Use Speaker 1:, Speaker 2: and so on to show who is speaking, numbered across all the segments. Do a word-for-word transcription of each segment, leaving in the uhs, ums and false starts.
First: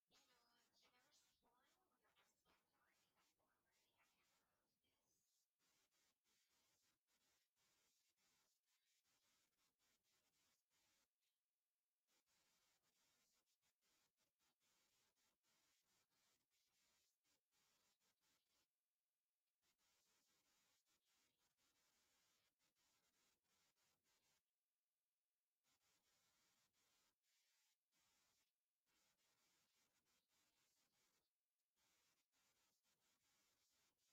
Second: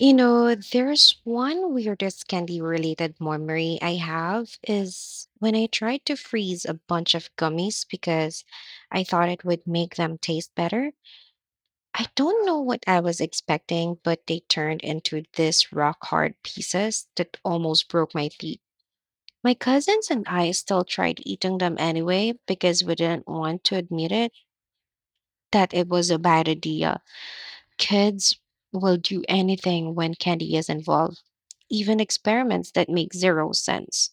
Speaker 1: You know, there's one weirdest candy related memory I have is when I tried to freeze a bunch of gummies because I thought it would make them taste better. I don't know what I was expecting, but they turned into this rock hard pieces that almost broke my teeth. My cousins and I still tried eating them anyway because we didn't want to admit it that it was a bad idea. Kids will do anything when candy is involved, even experiments that make zero sense.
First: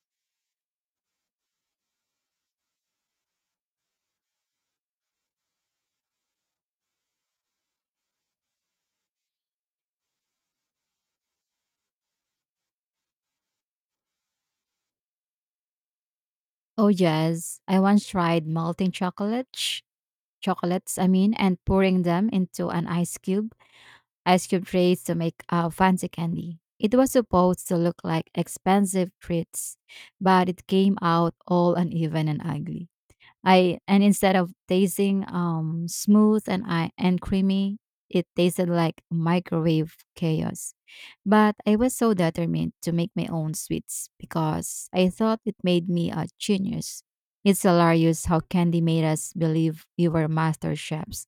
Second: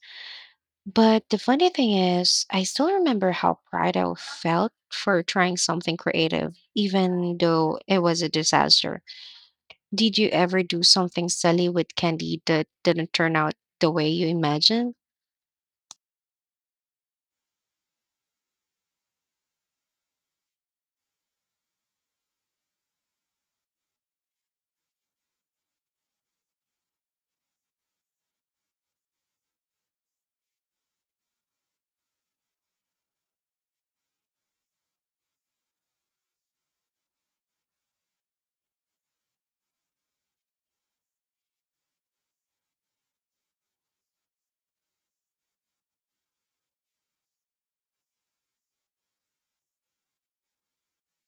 Speaker 1: But the funny thing is, I still remember how proud I felt for trying something creative, even though it was a disaster. Did you ever do something silly with candy that didn't turn out the way you imagined?
Speaker 2: Oh yes, I once tried melting chocolates, chocolates, I mean, and pouring them into an ice cube, ice cube trays to make a fancy candy. It was supposed to look like expensive treats, but it came out all uneven and ugly. I and Instead of tasting um smooth and I and creamy, it tasted like microwave chaos. But I was so determined to make my own sweets because I thought it made me a genius. It's hilarious how candy made us believe we were master chefs.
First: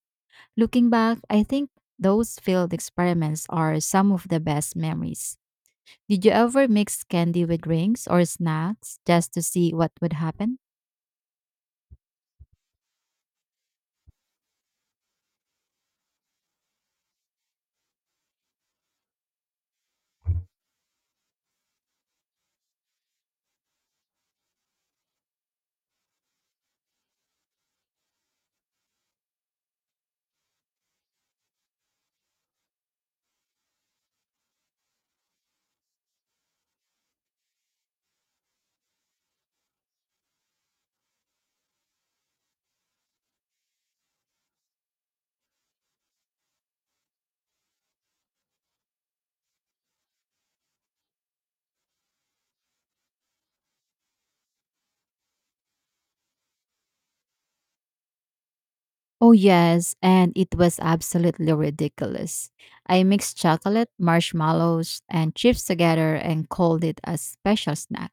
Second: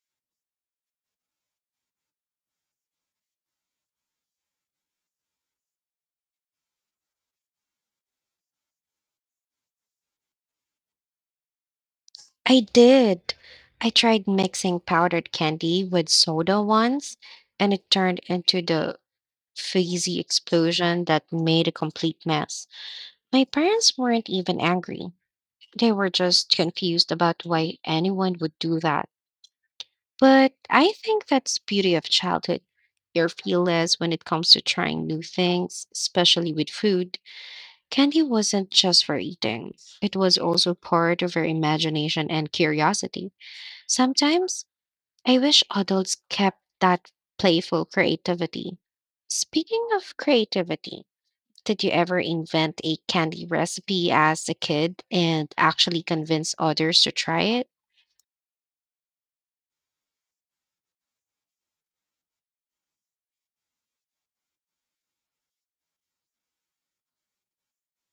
Speaker 2: Looking back, I think those failed experiments are some of the best memories. Did you ever mix candy with drinks or snacks just to see what would happen?
Speaker 1: I did. I tried mixing powdered candy with soda once, and it turned into the crazy explosion that made a complete mess. My parents weren't even angry. They were just confused about why anyone would do that. But I think that's beauty of childhood. You're fearless when it comes to trying new things, especially with food. Candy wasn't just for eating. It was also part of our imagination and curiosity. Sometimes I wish adults kept that playful creativity. Speaking of creativity, did you ever invent a candy recipe as a kid and actually convince others to try it?
Speaker 2: Oh, yes, and it was absolutely ridiculous. I mixed chocolate, marshmallows, and chips together and called it a special snack.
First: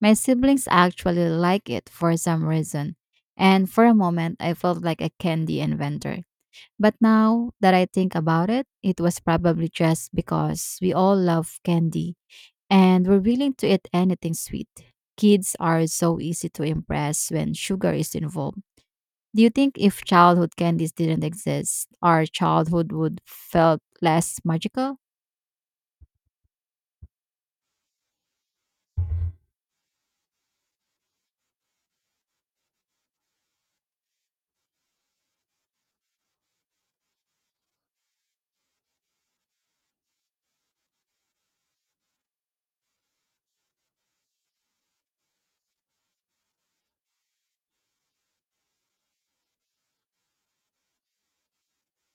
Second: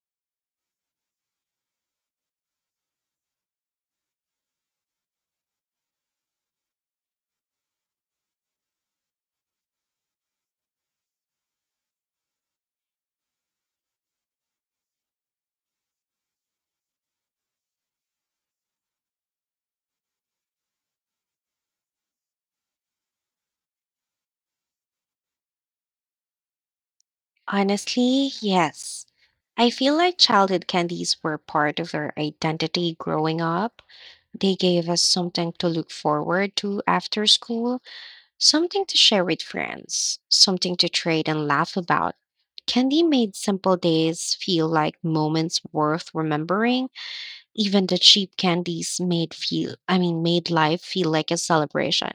Speaker 2: My siblings actually like it for some reason, and for a moment I felt like a candy inventor. But now that I think about it, it was probably just because we all love candy and we're willing to eat anything sweet. Kids are so easy to impress when sugar is involved. Do you think if childhood candies didn't exist, our childhood would felt less magical?
Speaker 1: Honestly, yes. I feel like childhood candies were part of our identity growing up. They gave us something to look forward to after school, something to share with friends, something to trade and laugh about. Candy made simple days feel like moments worth remembering. Even the cheap candies made feel I mean made life feel like a celebration.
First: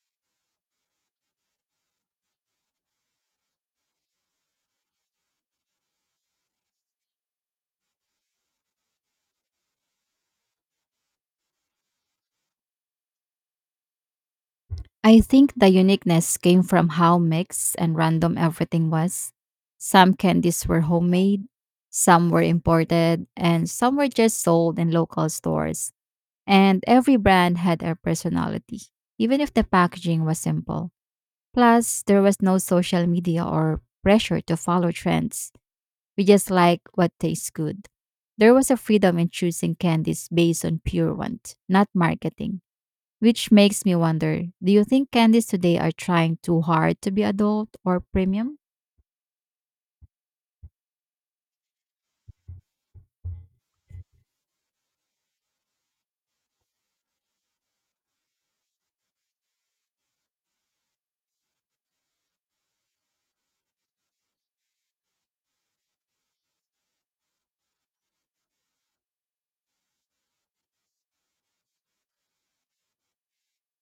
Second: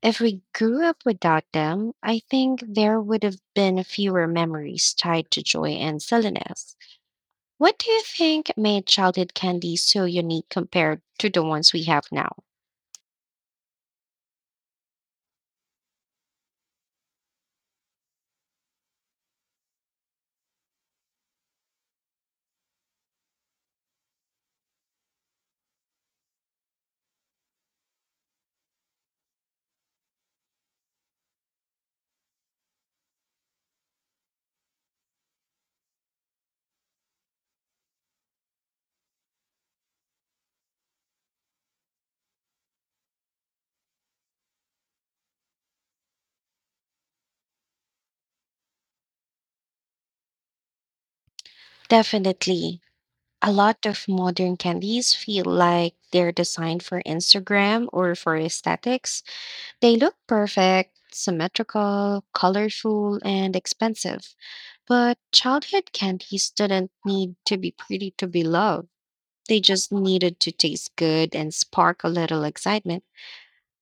Speaker 1: If we grew up without them, I think there would have been fewer memories tied to joy and silliness. What do you think made childhood candy so unique compared to the ones we have now?
Speaker 2: I think the uniqueness came from how mixed and random everything was. Some candies were homemade, some were imported, and some were just sold in local stores. And every brand had a personality, even if the packaging was simple. Plus, there was no social media or pressure to follow trends. We just like what tastes good. There was a freedom in choosing candies based on pure want, not marketing. Which makes me wonder, do you think candies today are trying too hard to be adult or premium?
Speaker 1: Definitely. A lot of modern candies feel like they're designed for Instagram or for aesthetics. They look perfect, symmetrical, colorful, and expensive. But childhood candies didn't need to be pretty to be loved. They just needed to taste good and spark a little excitement.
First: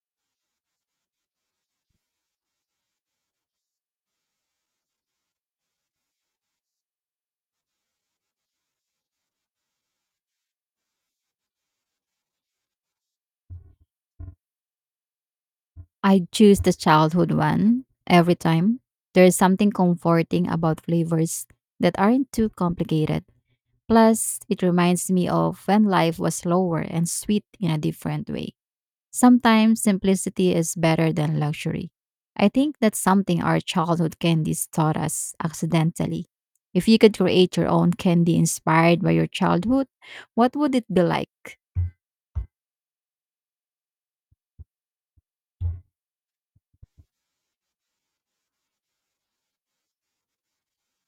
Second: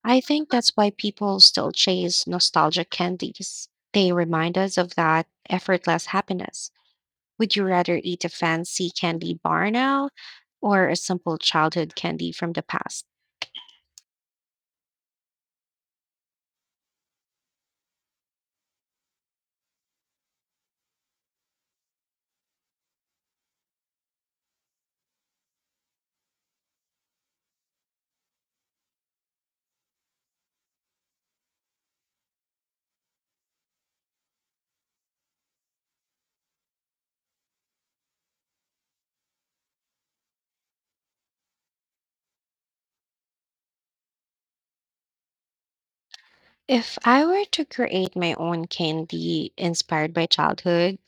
Speaker 1: I think that's why people still chase nostalgic candies. They remind us of that effortless happiness. Would you rather eat a fancy candy bar now or a simple childhood candy from the past?
Speaker 2: I choose the childhood one every time. There is something comforting about flavors that aren't too complicated. Plus, it reminds me of when life was slower and sweet in a different way. Sometimes simplicity is better than luxury. I think that's something our childhood candies taught us accidentally. If you could create your own candy inspired by your childhood, what would it be like?
Speaker 1: If I were to create my own candy inspired by childhood,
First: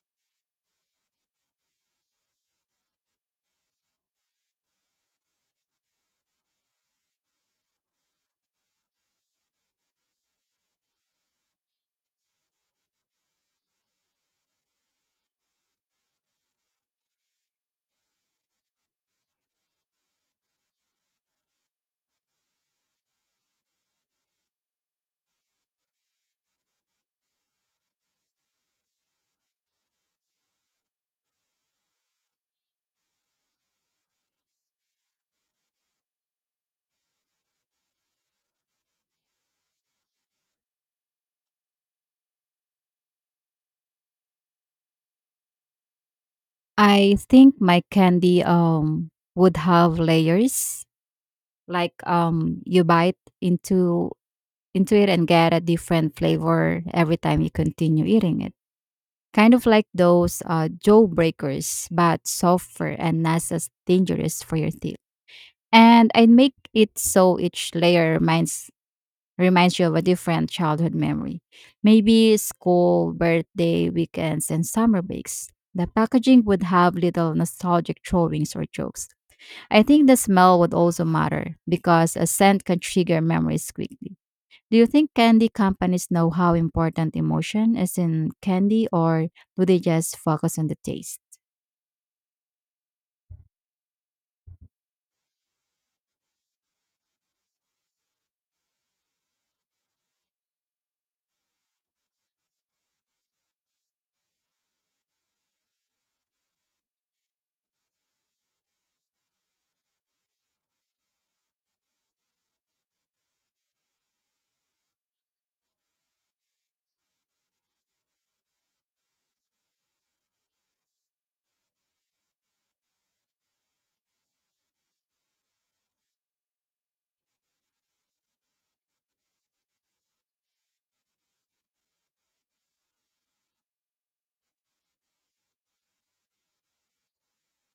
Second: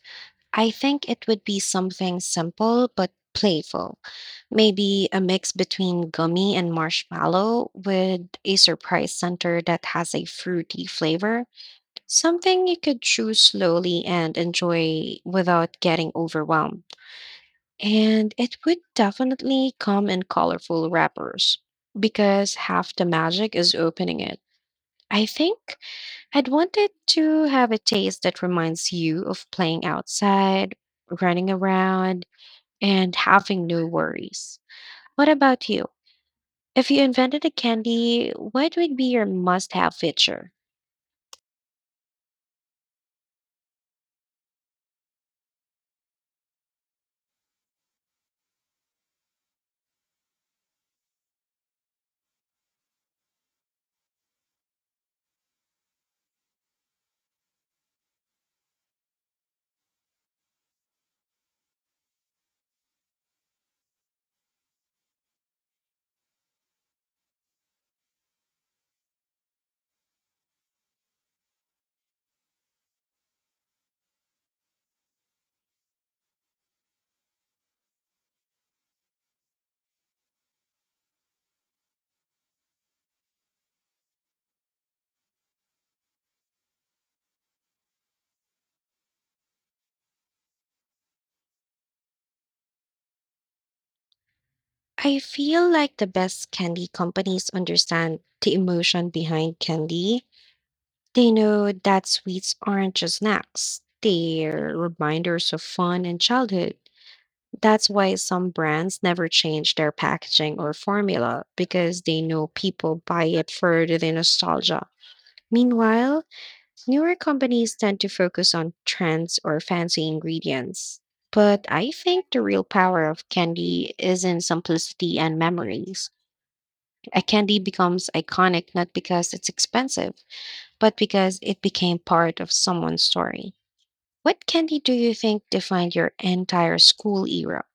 Speaker 1: I think it would be something simple but playful. Maybe a mix between gummy and marshmallow with a surprise center that has a fruity flavor. Something you could chew slowly and enjoy without getting overwhelmed. And it would definitely come in colorful wrappers because half the magic is opening it. I think I'd wanted to have a taste that reminds you of playing outside, running around, and having no worries. What about you? If you invented a candy, what would be your must have feature?
Speaker 2: I think my candy um would have layers. Like, um you bite into into it and get a different flavor every time you continue eating it. Kind of like those uh, jaw breakers, but softer and not as dangerous for your teeth. And I'd make it so each layer reminds reminds you of a different childhood memory. Maybe school, birthday, weekends, and summer breaks. The packaging would have little nostalgic drawings or jokes. I think the smell would also matter because a scent can trigger memories quickly. Do you think candy companies know how important emotion is in candy, or do they just focus on the taste?
Speaker 1: I feel like the best candy companies understand the emotion behind candy. They know that sweets aren't just snacks, they're reminders of fun and childhood. That's why some brands never change their packaging or formula because they know people buy it for the nostalgia. Meanwhile, newer companies tend to focus on trends or fancy ingredients. But I think the real power of candy is in simplicity and memories. A candy becomes iconic not because it's expensive, but because it became part of someone's story. What candy do you think defined your entire school era?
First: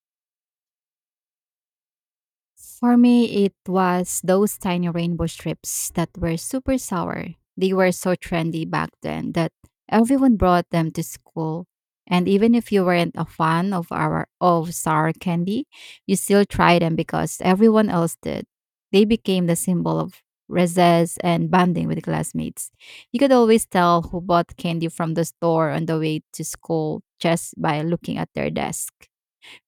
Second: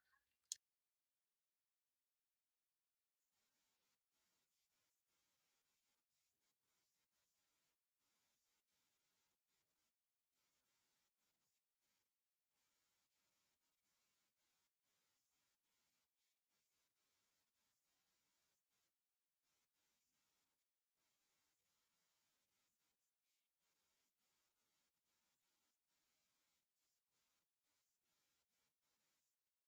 Speaker 2: For me, it was those tiny rainbow strips that were super sour. They were so trendy back then that everyone brought them to school. And even if you weren't a fan of our of sour candy, you still tried them because everyone else did. They became the symbol of recess and bonding with classmates. You could always tell who bought candy from the store on the way to school just by looking at their desk.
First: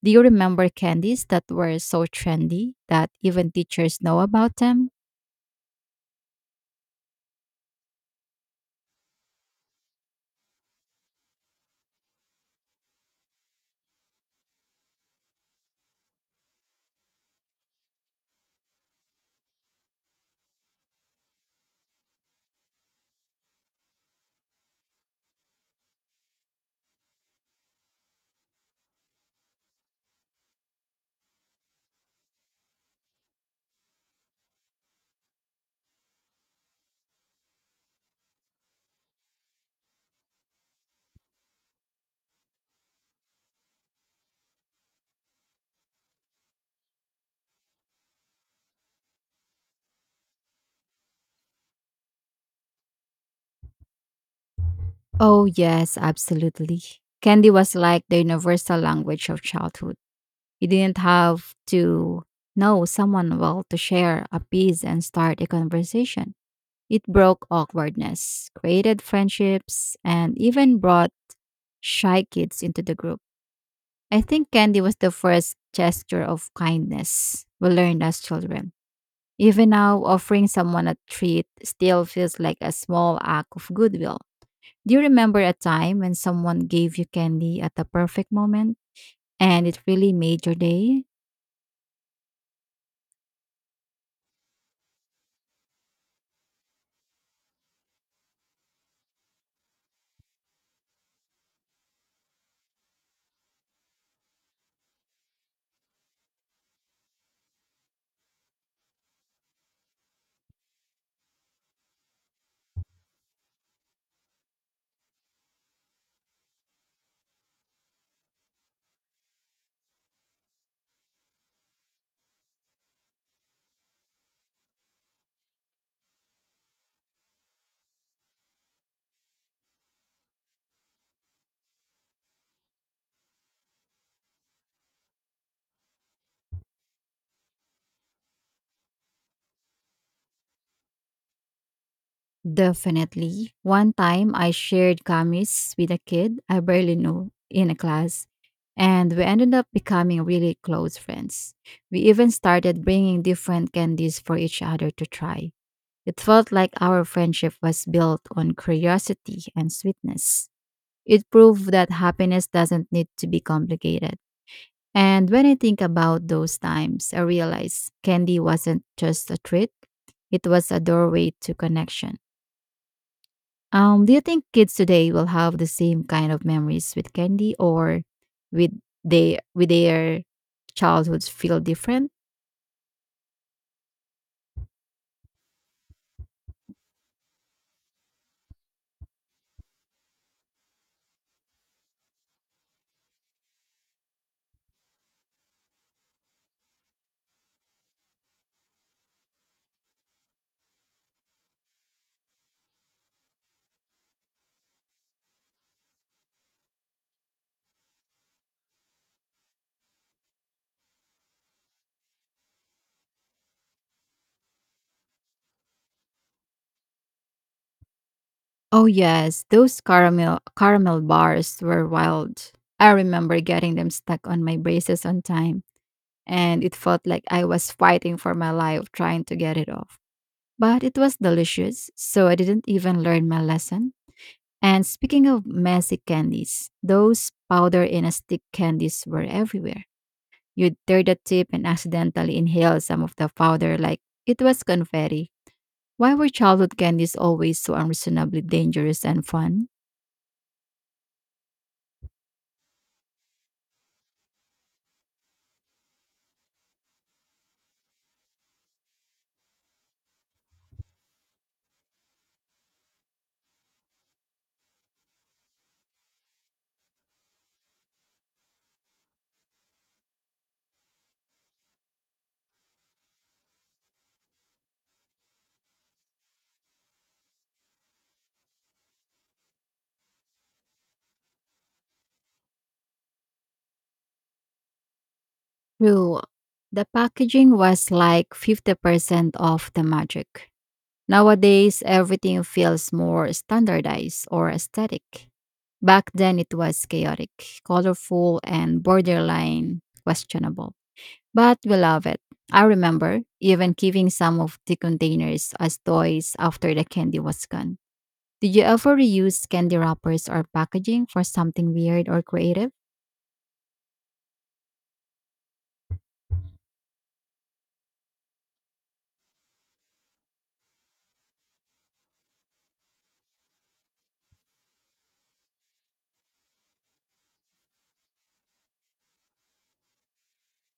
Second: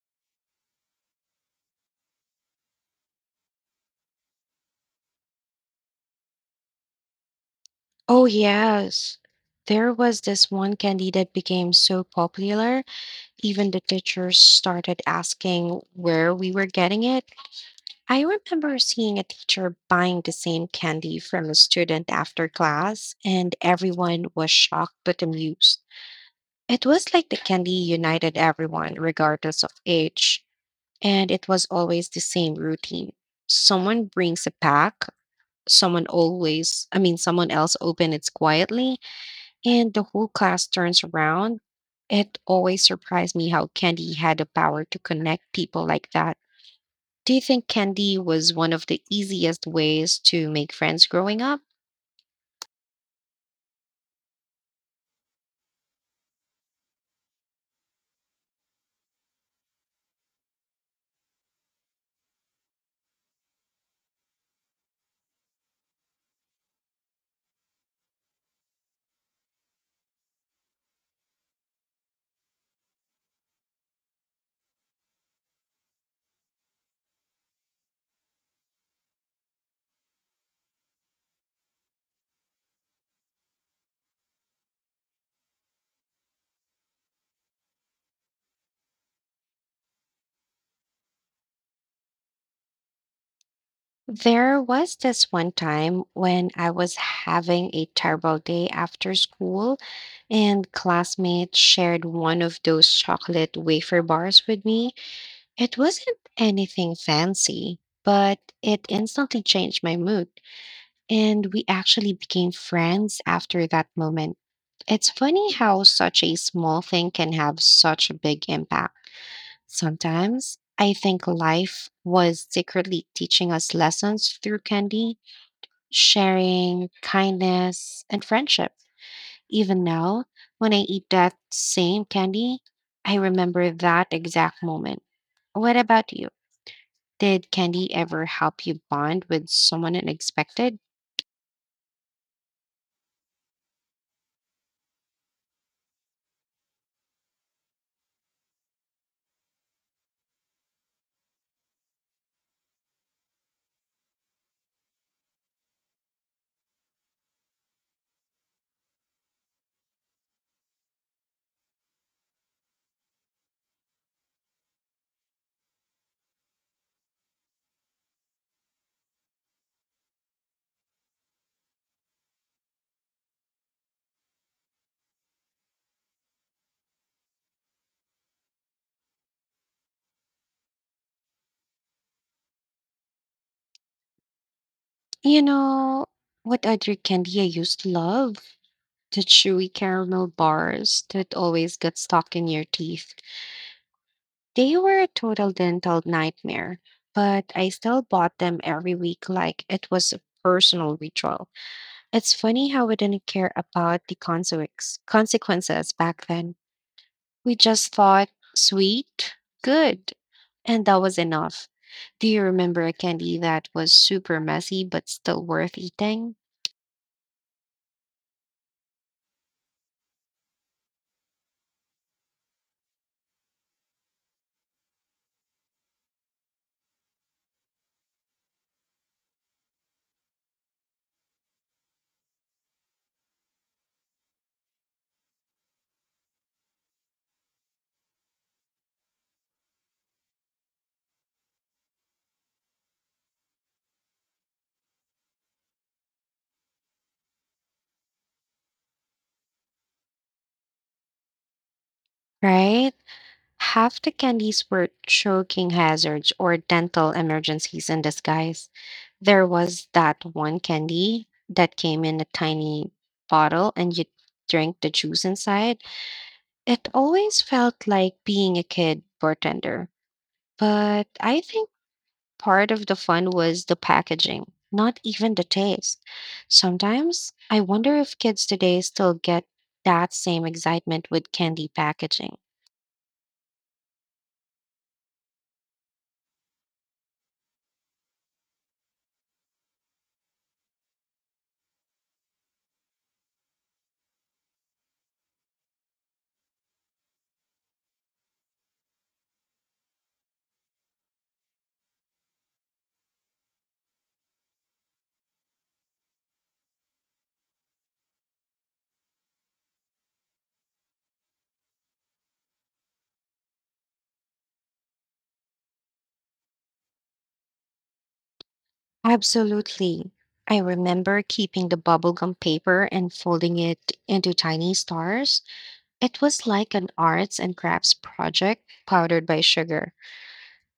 Speaker 2: Do you remember candies that were so trendy that even teachers know about them?
Speaker 1: Oh, yes. There was this one candy that became so popular, even the teachers started asking where we were getting it. I remember seeing a teacher buying the same candy from a student after class, and everyone was shocked but amused. It was like the candy united everyone, regardless of age, and it was always the same routine. Someone brings a pack, someone always, I mean, someone else opens it quietly, and the whole class turns around. It always surprised me how candy had the power to connect people like that. Do you think candy was one of the easiest ways to make friends growing up?
Speaker 2: Oh, yes, absolutely. Candy was like the universal language of childhood. You didn't have to know someone well to share a piece and start a conversation. It broke awkwardness, created friendships, and even brought shy kids into the group. I think candy was the first gesture of kindness we learned as children. Even now, offering someone a treat still feels like a small act of goodwill. Do you remember a time when someone gave you candy at the perfect moment and it really made your day?
Speaker 1: There was this one time when I was having a terrible day after school, and classmates shared one of those chocolate wafer bars with me. It wasn't anything fancy, but it instantly changed my mood, and we actually became friends after that moment. It's funny how such a small thing can have such a big impact. Sometimes I think life was secretly teaching us lessons through candy, sharing, kindness, and friendship. Even now, when I eat that same candy, I remember that exact moment. What about you? Did candy ever help you bond with someone unexpected?
Speaker 2: Definitely. One time I shared gummies with a kid I barely knew in a class, and we ended up becoming really close friends. We even started bringing different candies for each other to try. It felt like our friendship was built on curiosity and sweetness. It proved that happiness doesn't need to be complicated. And when I think about those times, I realize candy wasn't just a treat, it was a doorway to connection. Um, do you think kids today will have the same kind of memories with candy, or with they with their childhoods feel different?
Speaker 1: You know, what other candy I used to love? The chewy caramel bars that always get stuck in your teeth. They were a total dental nightmare, but I still bought them every week like it was a personal ritual. It's funny how we didn't care about the consequence- consequences back then. We just thought sweet, good, and that was enough. Do you remember a candy that was super messy but still worth eating?
Speaker 2: Oh yes, those caramel caramel bars were wild. I remember getting them stuck on my braces on time and it felt like I was fighting for my life trying to get it off. But it was delicious, so I didn't even learn my lesson. And speaking of messy candies, those powder in a stick candies were everywhere. You'd tear the tip and accidentally inhale some of the powder like it was confetti. Why were childhood candies always so unreasonably dangerous and fun?
Speaker 1: Right? Half the candies were choking hazards or dental emergencies in disguise. There was that one candy that came in a tiny bottle and you drank the juice inside. It always felt like being a kid bartender. But I think part of the fun was the packaging, not even the taste. Sometimes I wonder if kids today still get that same excitement with candy packaging.
Speaker 2: True, the packaging was like fifty percent of the magic. Nowadays, everything feels more standardized or aesthetic. Back then, it was chaotic, colorful, and borderline questionable. But we love it. I remember even keeping some of the containers as toys after the candy was gone. Did you ever reuse candy wrappers or packaging for something weird or creative?
Speaker 1: Absolutely. I remember keeping the bubblegum paper and folding it into tiny stars. It was like an arts and crafts project powdered by sugar.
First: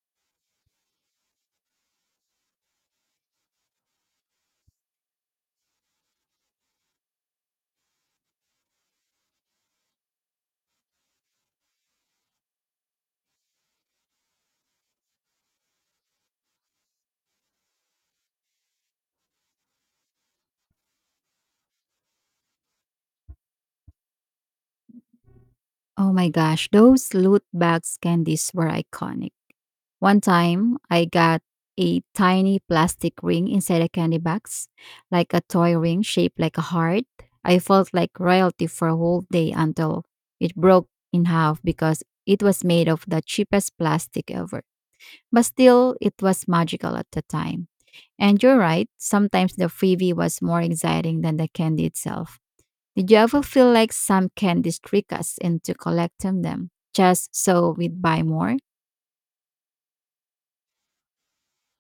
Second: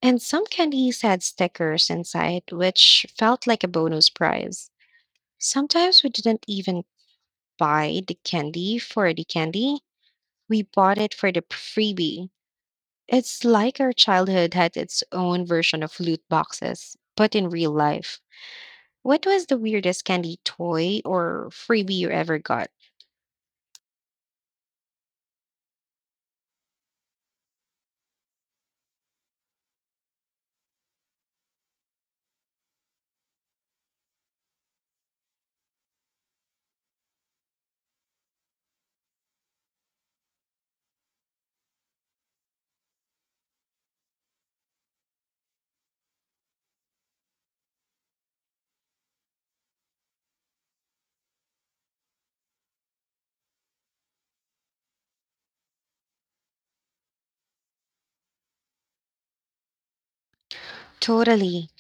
Speaker 1: And some candies had stickers inside, which felt like a bonus prize. Sometimes we didn't even buy the candy for the candy, we bought it for the freebie. It's like our childhood had its own version of loot boxes, but in real life. What was the weirdest candy toy or freebie you ever got?
Speaker 2: Oh my gosh, those loot bags candies were iconic. One time, I got a tiny plastic ring inside a candy box, like a toy ring shaped like a heart. I felt like royalty for a whole day until it broke in half because it was made of the cheapest plastic ever. But still, it was magical at the time. And you're right, sometimes the freebie was more exciting than the candy itself. Did you ever feel like some candies trick us into collecting them just so we'd buy more?
Speaker 1: Totally.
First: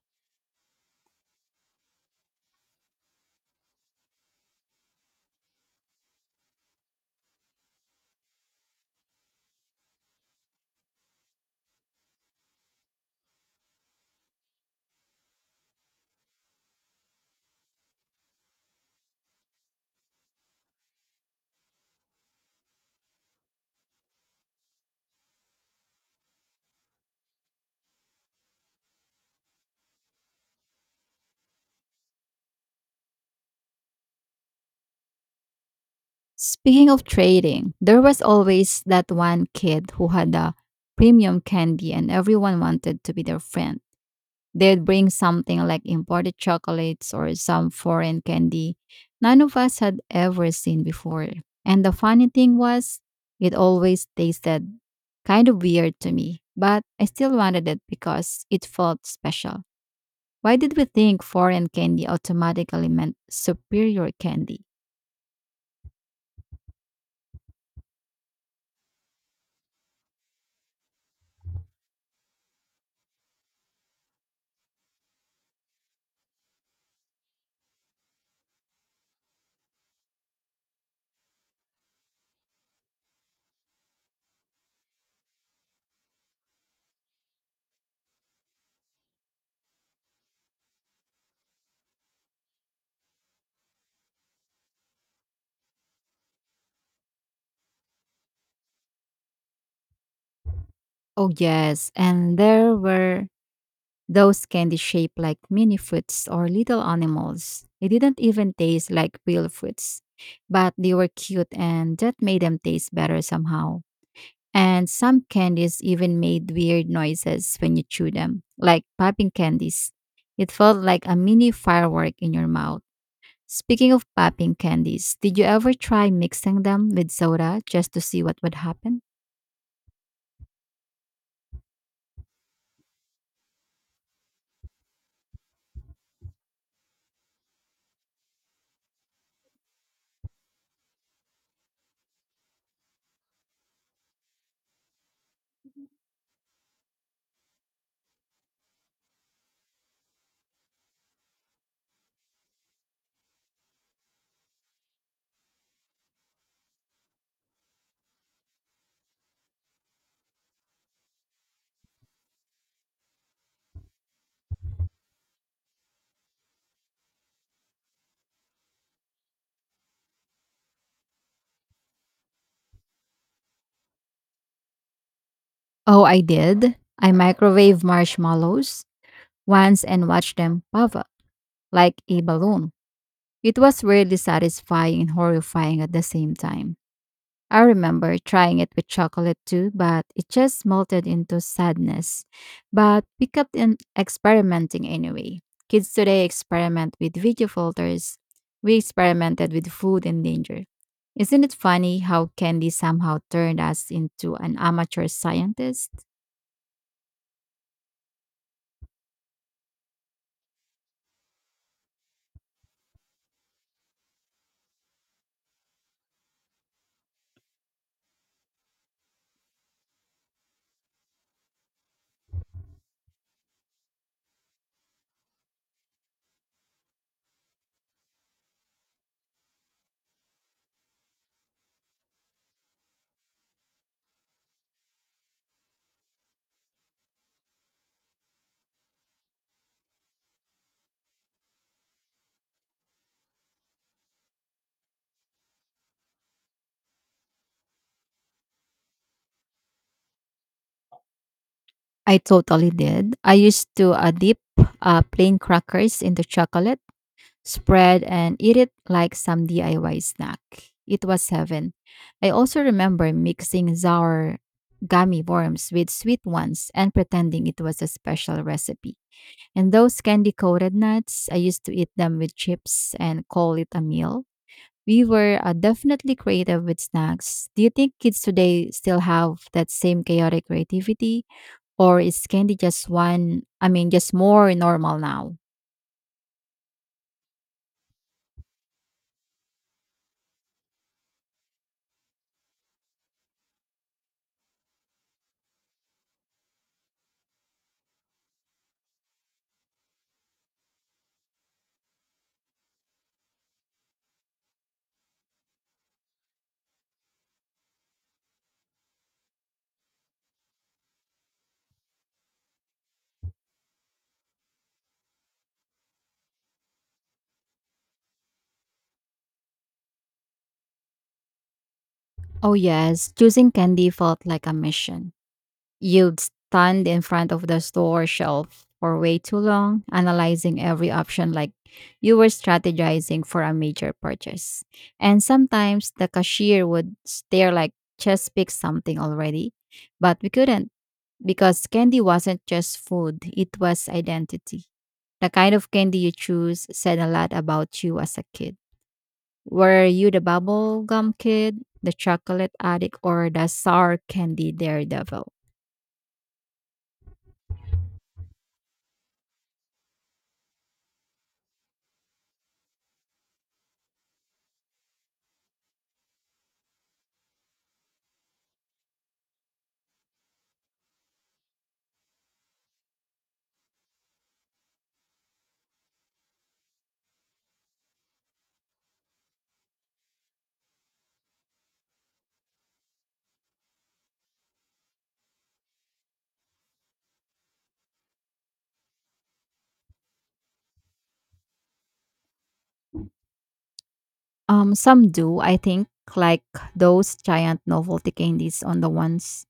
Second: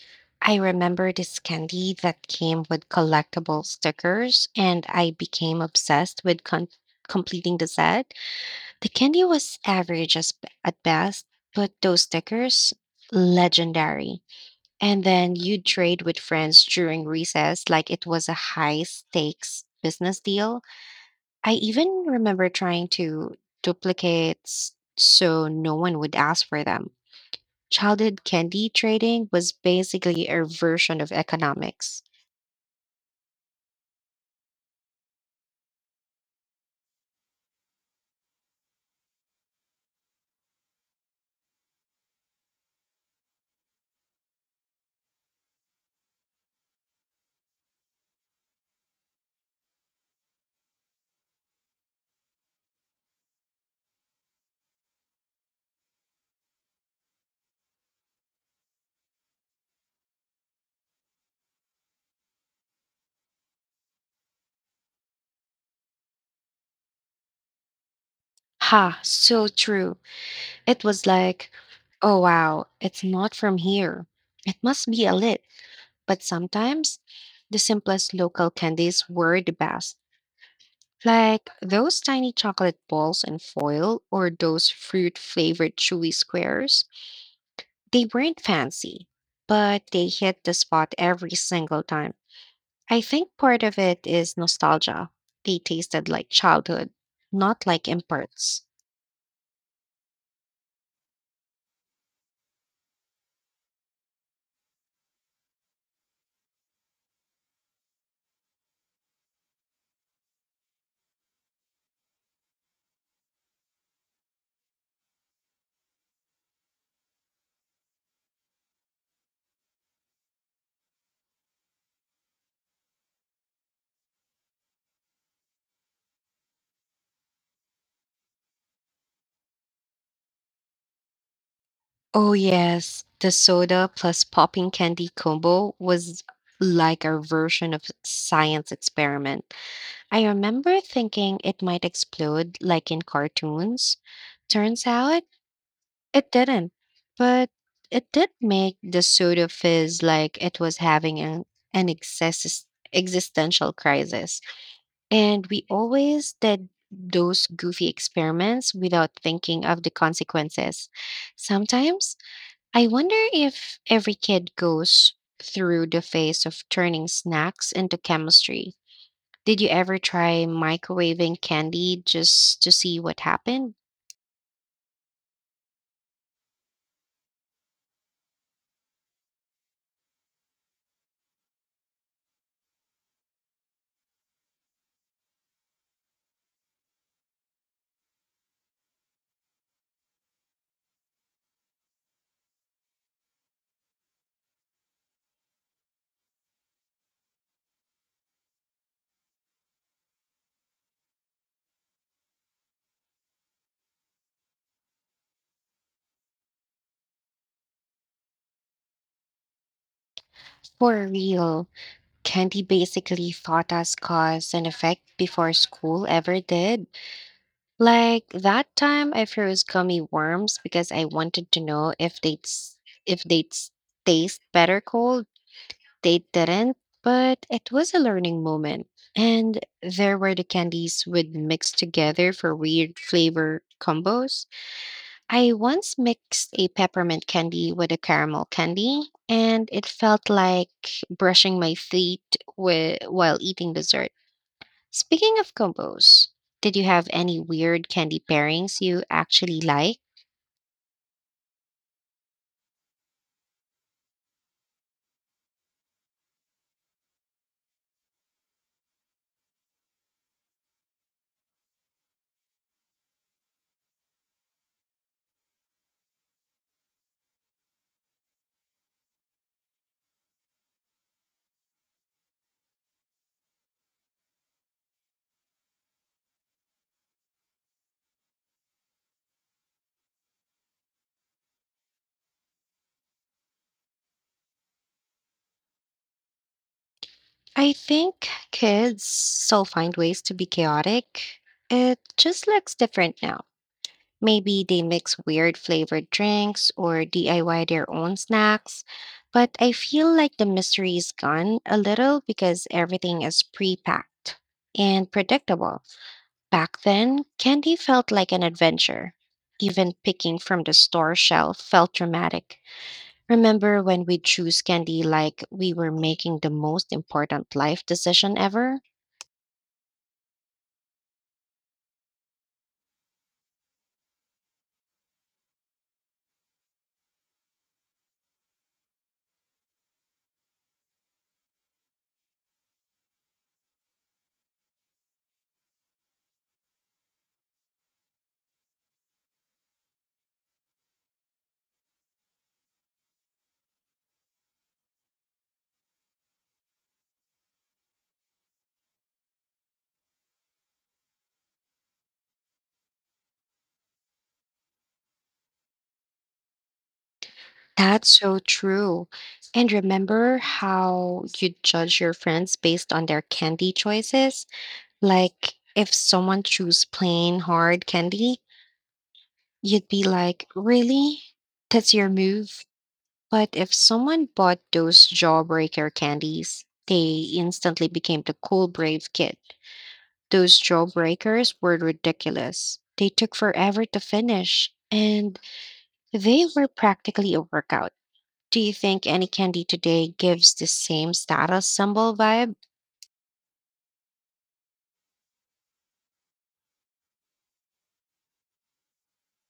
Speaker 1: I remember this candy that came with collectible stickers, and I became obsessed with con- completing the set. The candy was average as at best, but those stickers, legendary. And then you'd trade with friends during recess like it was a high stakes business deal. I even remember trying to duplicate s- so no one would ask for them. Childhood candy trading was basically a version of economics.
Speaker 2: Speaking of trading, there was always that one kid who had a premium candy and everyone wanted to be their friend. They'd bring something like imported chocolates or some foreign candy none of us had ever seen before. And the funny thing was, it always tasted kind of weird to me, but I still wanted it because it felt special. Why did we think foreign candy automatically meant superior candy?
Speaker 1: Ha, so true. It was like, oh wow, it's not from here. It must be a lit. But sometimes the simplest local candies were the best. Like those tiny chocolate balls in foil or those fruit flavored chewy squares. They weren't fancy, but they hit the spot every single time. I think part of it is nostalgia. They tasted like childhood, not like imports.
Speaker 2: Oh, yes, and there were those candy shaped like mini fruits or little animals. They didn't even taste like real fruits, but they were cute and that made them taste better somehow. And some candies even made weird noises when you chew them, like popping candies. It felt like a mini firework in your mouth. Speaking of popping candies, did you ever try mixing them with soda just to see what would happen?
Speaker 1: Oh, yes. The soda plus popping candy combo was like a version of science experiment. I remember thinking it might explode like in cartoons. Turns out it didn't, but it did make the soda fizz like it was having an, an exis- existential crisis. And we always did those goofy experiments without thinking of the consequences. Sometimes I wonder if every kid goes through the phase of turning snacks into chemistry. Did you ever try microwaving candy just to see what happened?
Speaker 2: Oh, I did. I microwave marshmallows once and watched them puff up like a balloon. It was weirdly satisfying and horrifying at the same time. I remember trying it with chocolate too, but it just melted into sadness. But we kept in experimenting anyway. Kids today experiment with video filters. We experimented with food and danger. Isn't it funny how candy somehow turned us into an amateur scientist?
Speaker 1: For real, candy basically taught us cause and effect before school ever did. Like that time I froze gummy worms because I wanted to know if they'd s- if they'd s- taste better cold. They didn't, but it was a learning moment. And there were the candies would mix together for weird flavor combos. I once mixed a peppermint candy with a caramel candy, and it felt like brushing my teeth wi- while eating dessert. Speaking of combos, did you have any weird candy pairings you actually like?
Speaker 2: I totally did. I used to uh, dip uh, plain crackers into chocolate spread and eat it like some D I Y snack. It was heaven. I also remember mixing sour gummy worms with sweet ones and pretending it was a special recipe. And those candy coated nuts, I used to eat them with chips and call it a meal. We were uh, definitely creative with snacks. Do you think kids today still have that same chaotic creativity? Or is candy just one, I mean, just more normal now?
Speaker 1: I think kids still find ways to be chaotic. It just looks different now. Maybe they mix weird flavored drinks or D I Y their own snacks. But I feel like the mystery is gone a little because everything is pre packed and predictable. Back then, candy felt like an adventure. Even picking from the store shelf felt dramatic. Remember when we choose candy like we were making the most important life decision ever?
Speaker 2: Oh, yes. Choosing candy felt like a mission. You'd stand in front of the store shelf for way too long, analyzing every option like you were strategizing for a major purchase. And sometimes the cashier would stare like, just pick something already. But we couldn't, because candy wasn't just food, it was identity. The kind of candy you choose said a lot about you as a kid. Were you the bubble gum kid, the chocolate addict, or the sour candy daredevil?
Speaker 1: That's so true. And remember how you judge your friends based on their candy choices? Like, if someone chose plain hard candy, you'd be like, really? That's your move? But if someone bought those jawbreaker candies, they instantly became the cool, brave kid. Those jawbreakers were ridiculous. They took forever to finish, and they were practically a workout. Do you think any candy today gives the same status symbol vibe?
Speaker 2: Um, some do, I think, like those giant novelty candies on the ones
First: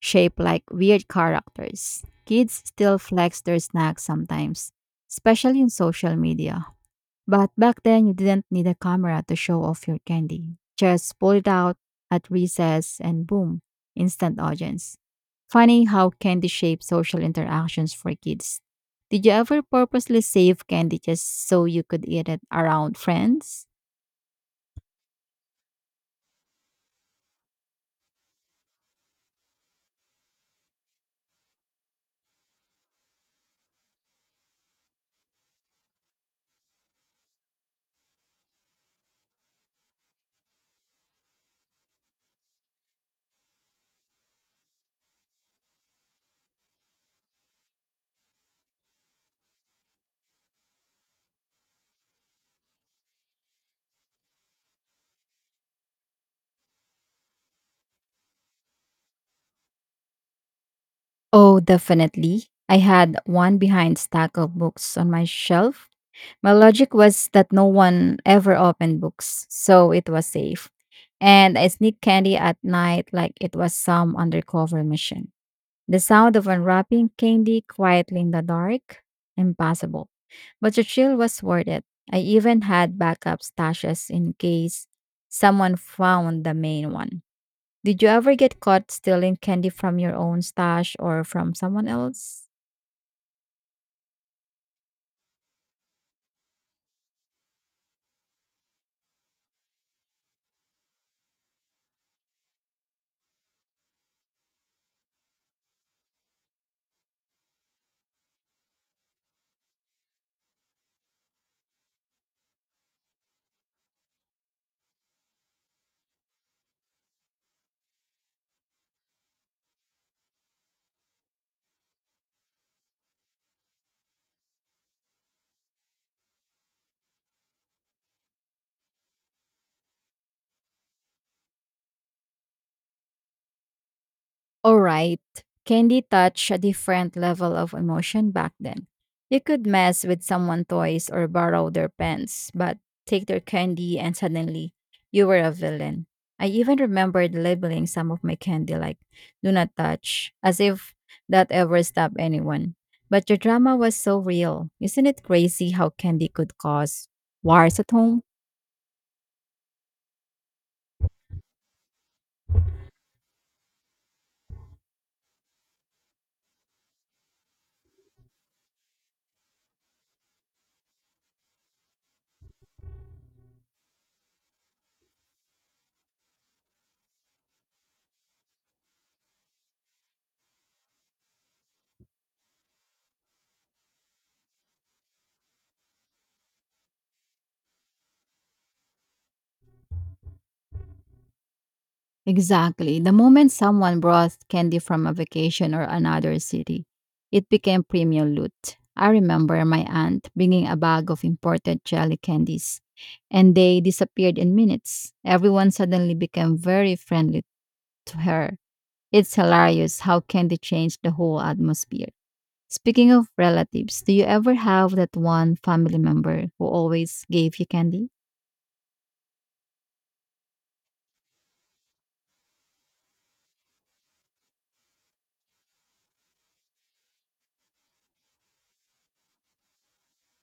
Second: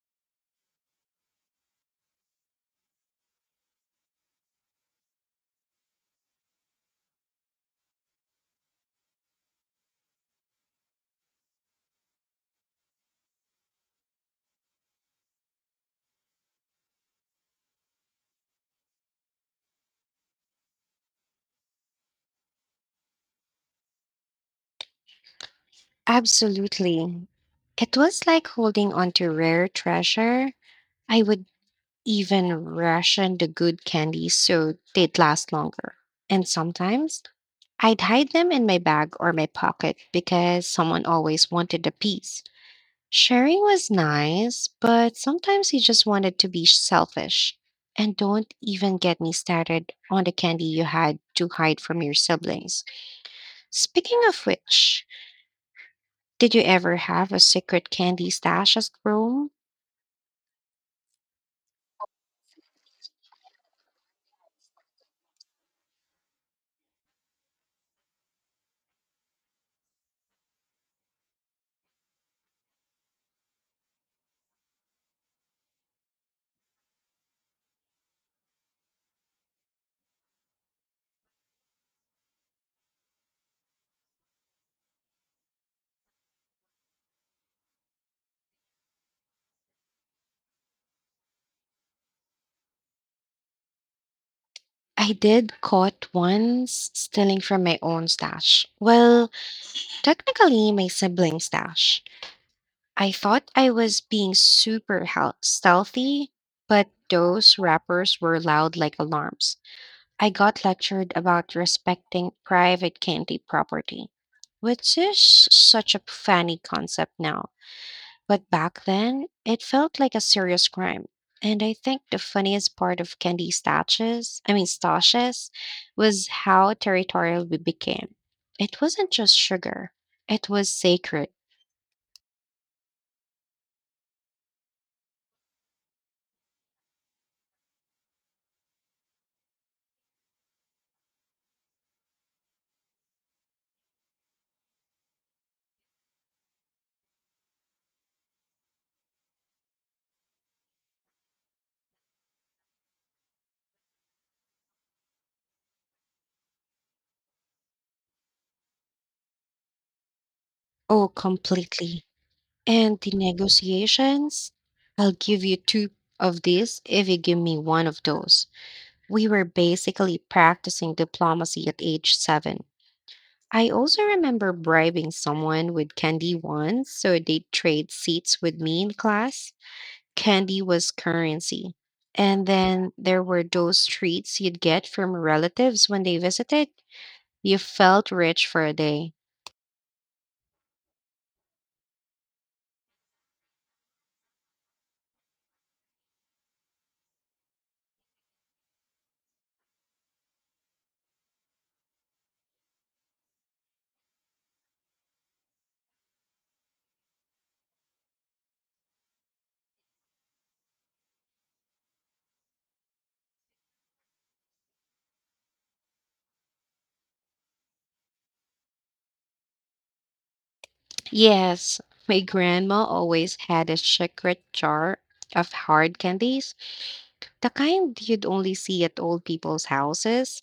Speaker 2: shaped like weird characters. Kids still flex their snacks sometimes, especially in social media. But back then, you didn't need a camera to show off your candy. Just pull it out at recess and boom, instant audience. Funny how candy shapes social interactions for kids. Did you ever purposely save candy just so you could eat it around friends?
Speaker 1: Absolutely. It was like holding onto rare treasure. I would even ration the good candies so they'd last longer. And sometimes I'd hide them in my bag or my pocket because someone always wanted a piece. Sharing was nice, but sometimes you just wanted to be selfish. And don't even get me started on the candy you had to hide from your siblings. Speaking of which, did you ever have a secret candy stash at Rome?
Speaker 2: Oh, definitely. I had one behind stack of books on my shelf. My logic was that no one ever opened books, so it was safe. And I sneaked candy at night like it was some undercover mission. The sound of unwrapping candy quietly in the dark? Impossible. But the thrill was worth it. I even had backup stashes in case someone found the main one. Did you ever get caught stealing candy from your own stash or from someone else?
Speaker 1: I did caught once stealing from my own stash. Well, technically my sibling's stash. I thought I was being super hel- stealthy, but those rappers were loud like alarms. I got lectured about respecting private candy property, which is such a funny concept now. But back then, it felt like a serious crime. And I think the funniest part of candy stashes, I mean stashes, was how territorial we became. It wasn't just sugar, it was sacred.
Speaker 2: Alright, candy touched a different level of emotion back then. You could mess with someone's toys or borrow their pens, but take their candy and suddenly you were a villain. I even remembered labeling some of my candy like "do not touch," as if that ever stopped anyone. But your drama was so real. Isn't it crazy how candy could cause wars at home?
Speaker 1: Oh, completely. And the negotiations, I'll give you two of these if you give me one of those. We were basically practicing diplomacy at age seven. I also remember bribing someone with candy once, so they'd trade seats with me in class. Candy was currency. And then there were those treats you'd get from relatives when they visited. You felt rich for a day.
Speaker 2: Exactly. The moment someone brought candy from a vacation or another city, it became premium loot. I remember my aunt bringing a bag of imported jelly candies, and they disappeared in minutes. Everyone suddenly became very friendly to her. It's hilarious how candy changed the whole atmosphere. Speaking of relatives, do you ever have that one family member who always gave you candy?
Speaker 1: Yes, my grandma always had a secret jar of hard candies, the kind you'd only see at old people's houses.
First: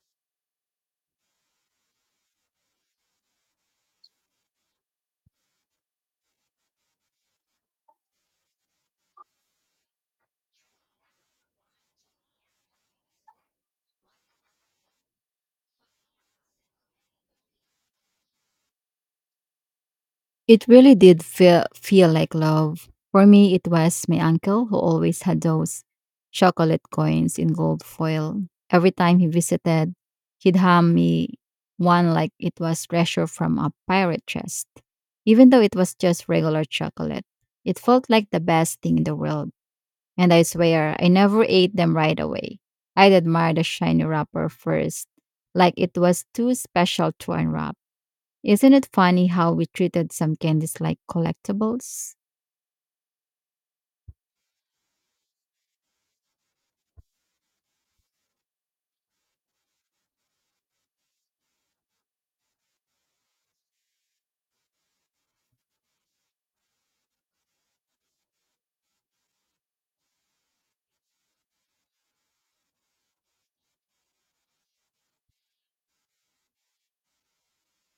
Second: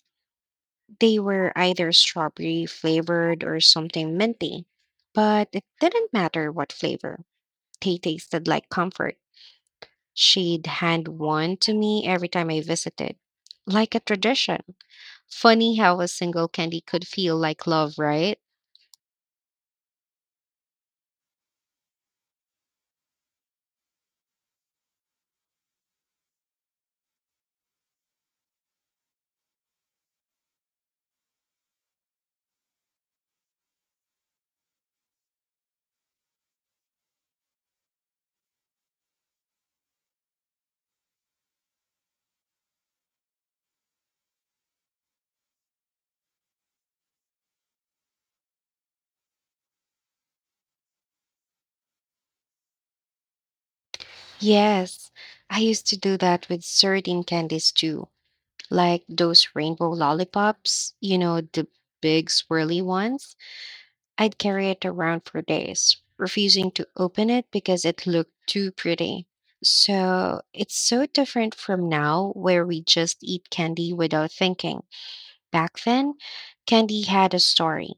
Speaker 1: They were either strawberry flavored or something minty, but it didn't matter what flavor. They tasted like comfort. She'd hand one to me every time I visited, like a tradition. Funny how a single candy could feel like love, right?
Speaker 2: It really did feel feel like love. For me, it was my uncle who always had those chocolate coins in gold foil. Every time he visited, he'd hand me one like it was treasure from a pirate chest. Even though it was just regular chocolate, it felt like the best thing in the world. And I swear, I never ate them right away. I'd admire the shiny wrapper first, like it was too special to unwrap. Isn't it funny how we treated some candies like collectibles?
Speaker 1: Yes, I used to do that with certain candies too, like those rainbow lollipops, you know, the big swirly ones. I'd carry it around for days, refusing to open it because it looked too pretty. So it's so different from now, where we just eat candy without thinking. Back then, candy had a story.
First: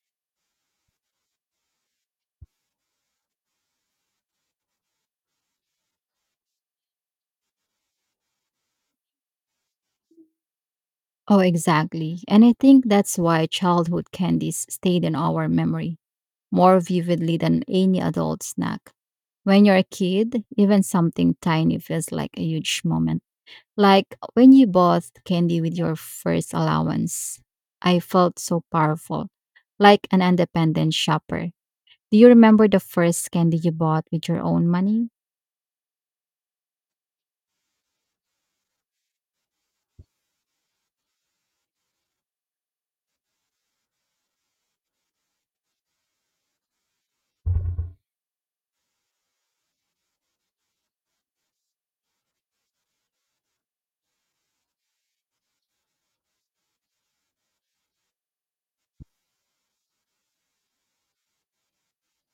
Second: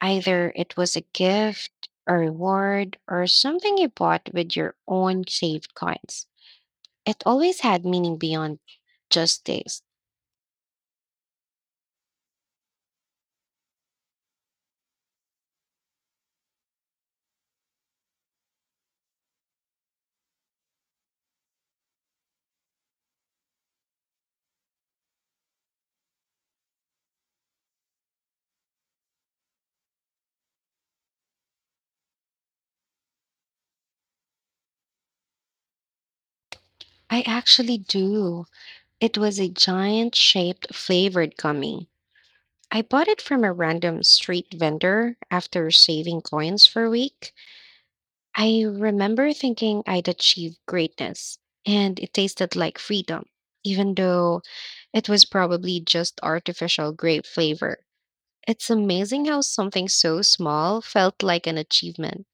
Speaker 1: Either it was a gift, a reward, or something you bought with your own saved coins. It always had meaning beyond just taste.
Speaker 2: Oh, exactly. And I think that's why childhood candies stayed in our memory more vividly than any adult snack. When you're a kid, even something tiny feels like a huge moment. Like when you bought candy with your first allowance, I felt so powerful, like an independent shopper. Do you remember the first candy you bought with your own money?
Speaker 1: I actually do. It was a giant shaped flavored gummy I bought it from a random street vendor after saving coins for a week. I remember thinking I'd achieved greatness, and it tasted like freedom, even though it was probably just artificial grape flavor. It's amazing how something so small felt like an achievement.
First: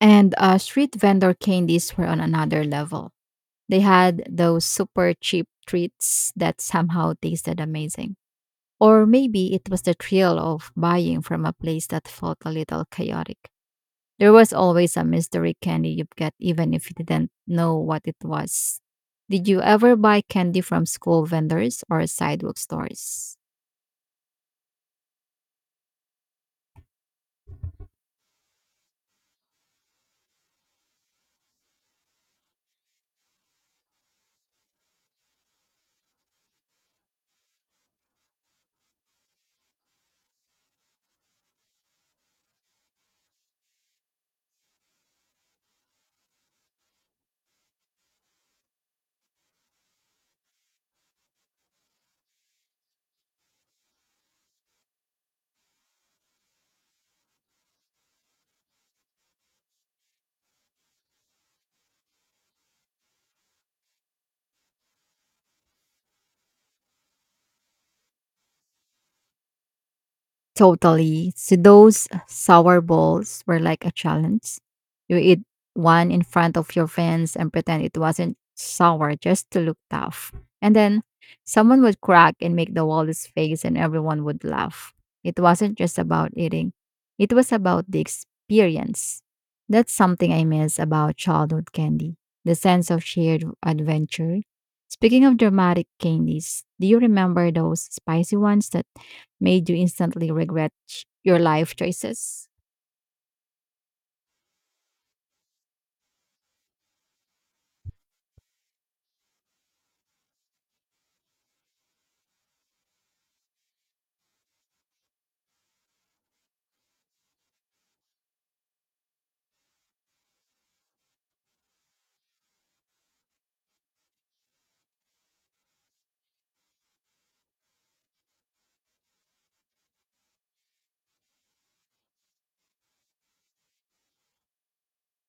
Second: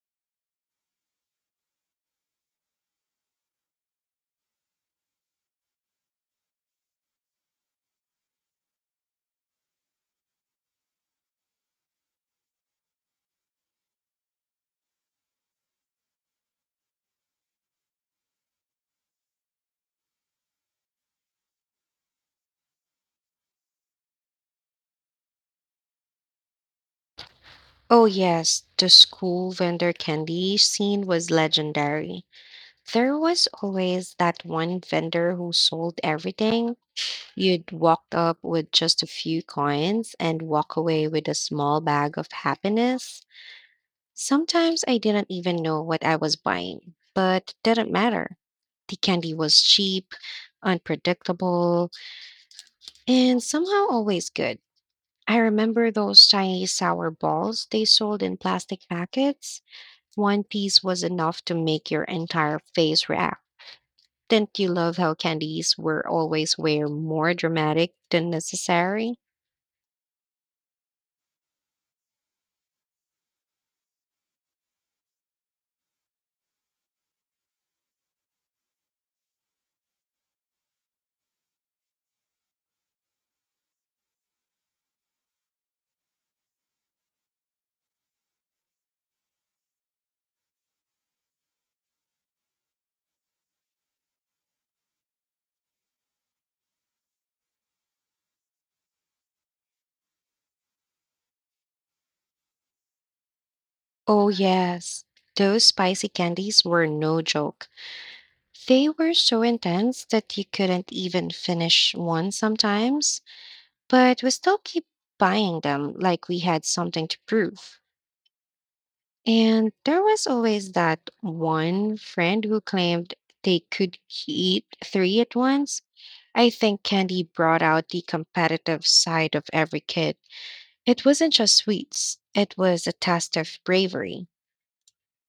Speaker 2: And uh, street vendor candies were on another level. They had those super cheap treats that somehow tasted amazing. Or maybe it was the thrill of buying from a place that felt a little chaotic. There was always a mystery candy you'd get, even if you didn't know what it was. Did you ever buy candy from school vendors or sidewalk stores?
Speaker 1: Oh, yes, the school vendor candy scene was legendary. There was always that one vendor who sold everything. You'd walk up with just a few coins and walk away with a small bag of happiness. Sometimes I didn't even know what I was buying, but it didn't matter. The candy was cheap, unpredictable, and somehow always good. I remember those tiny sour balls they sold in plastic packets. One piece was enough to make your entire face react. Didn't you love how candies were always way more dramatic than necessary?
Speaker 2: Totally. So those sour balls were like a challenge. You eat one in front of your friends and pretend it wasn't sour just to look tough. And then someone would crack and make the wildest face and everyone would laugh. It wasn't just about eating. It was about the experience. That's something I miss about childhood candy. The sense of shared adventure. Speaking of dramatic candies, do you remember those spicy ones that made you instantly regret ch- your life choices?
Speaker 1: Oh, yes. Those spicy candies were no joke. They were so intense that you couldn't even finish one sometimes, but we still keep buying them like we had something to prove. And there was always that one friend who claimed they could eat three at once. I think candy brought out the competitive side of every kid. It wasn't just sweets, it was a test of bravery.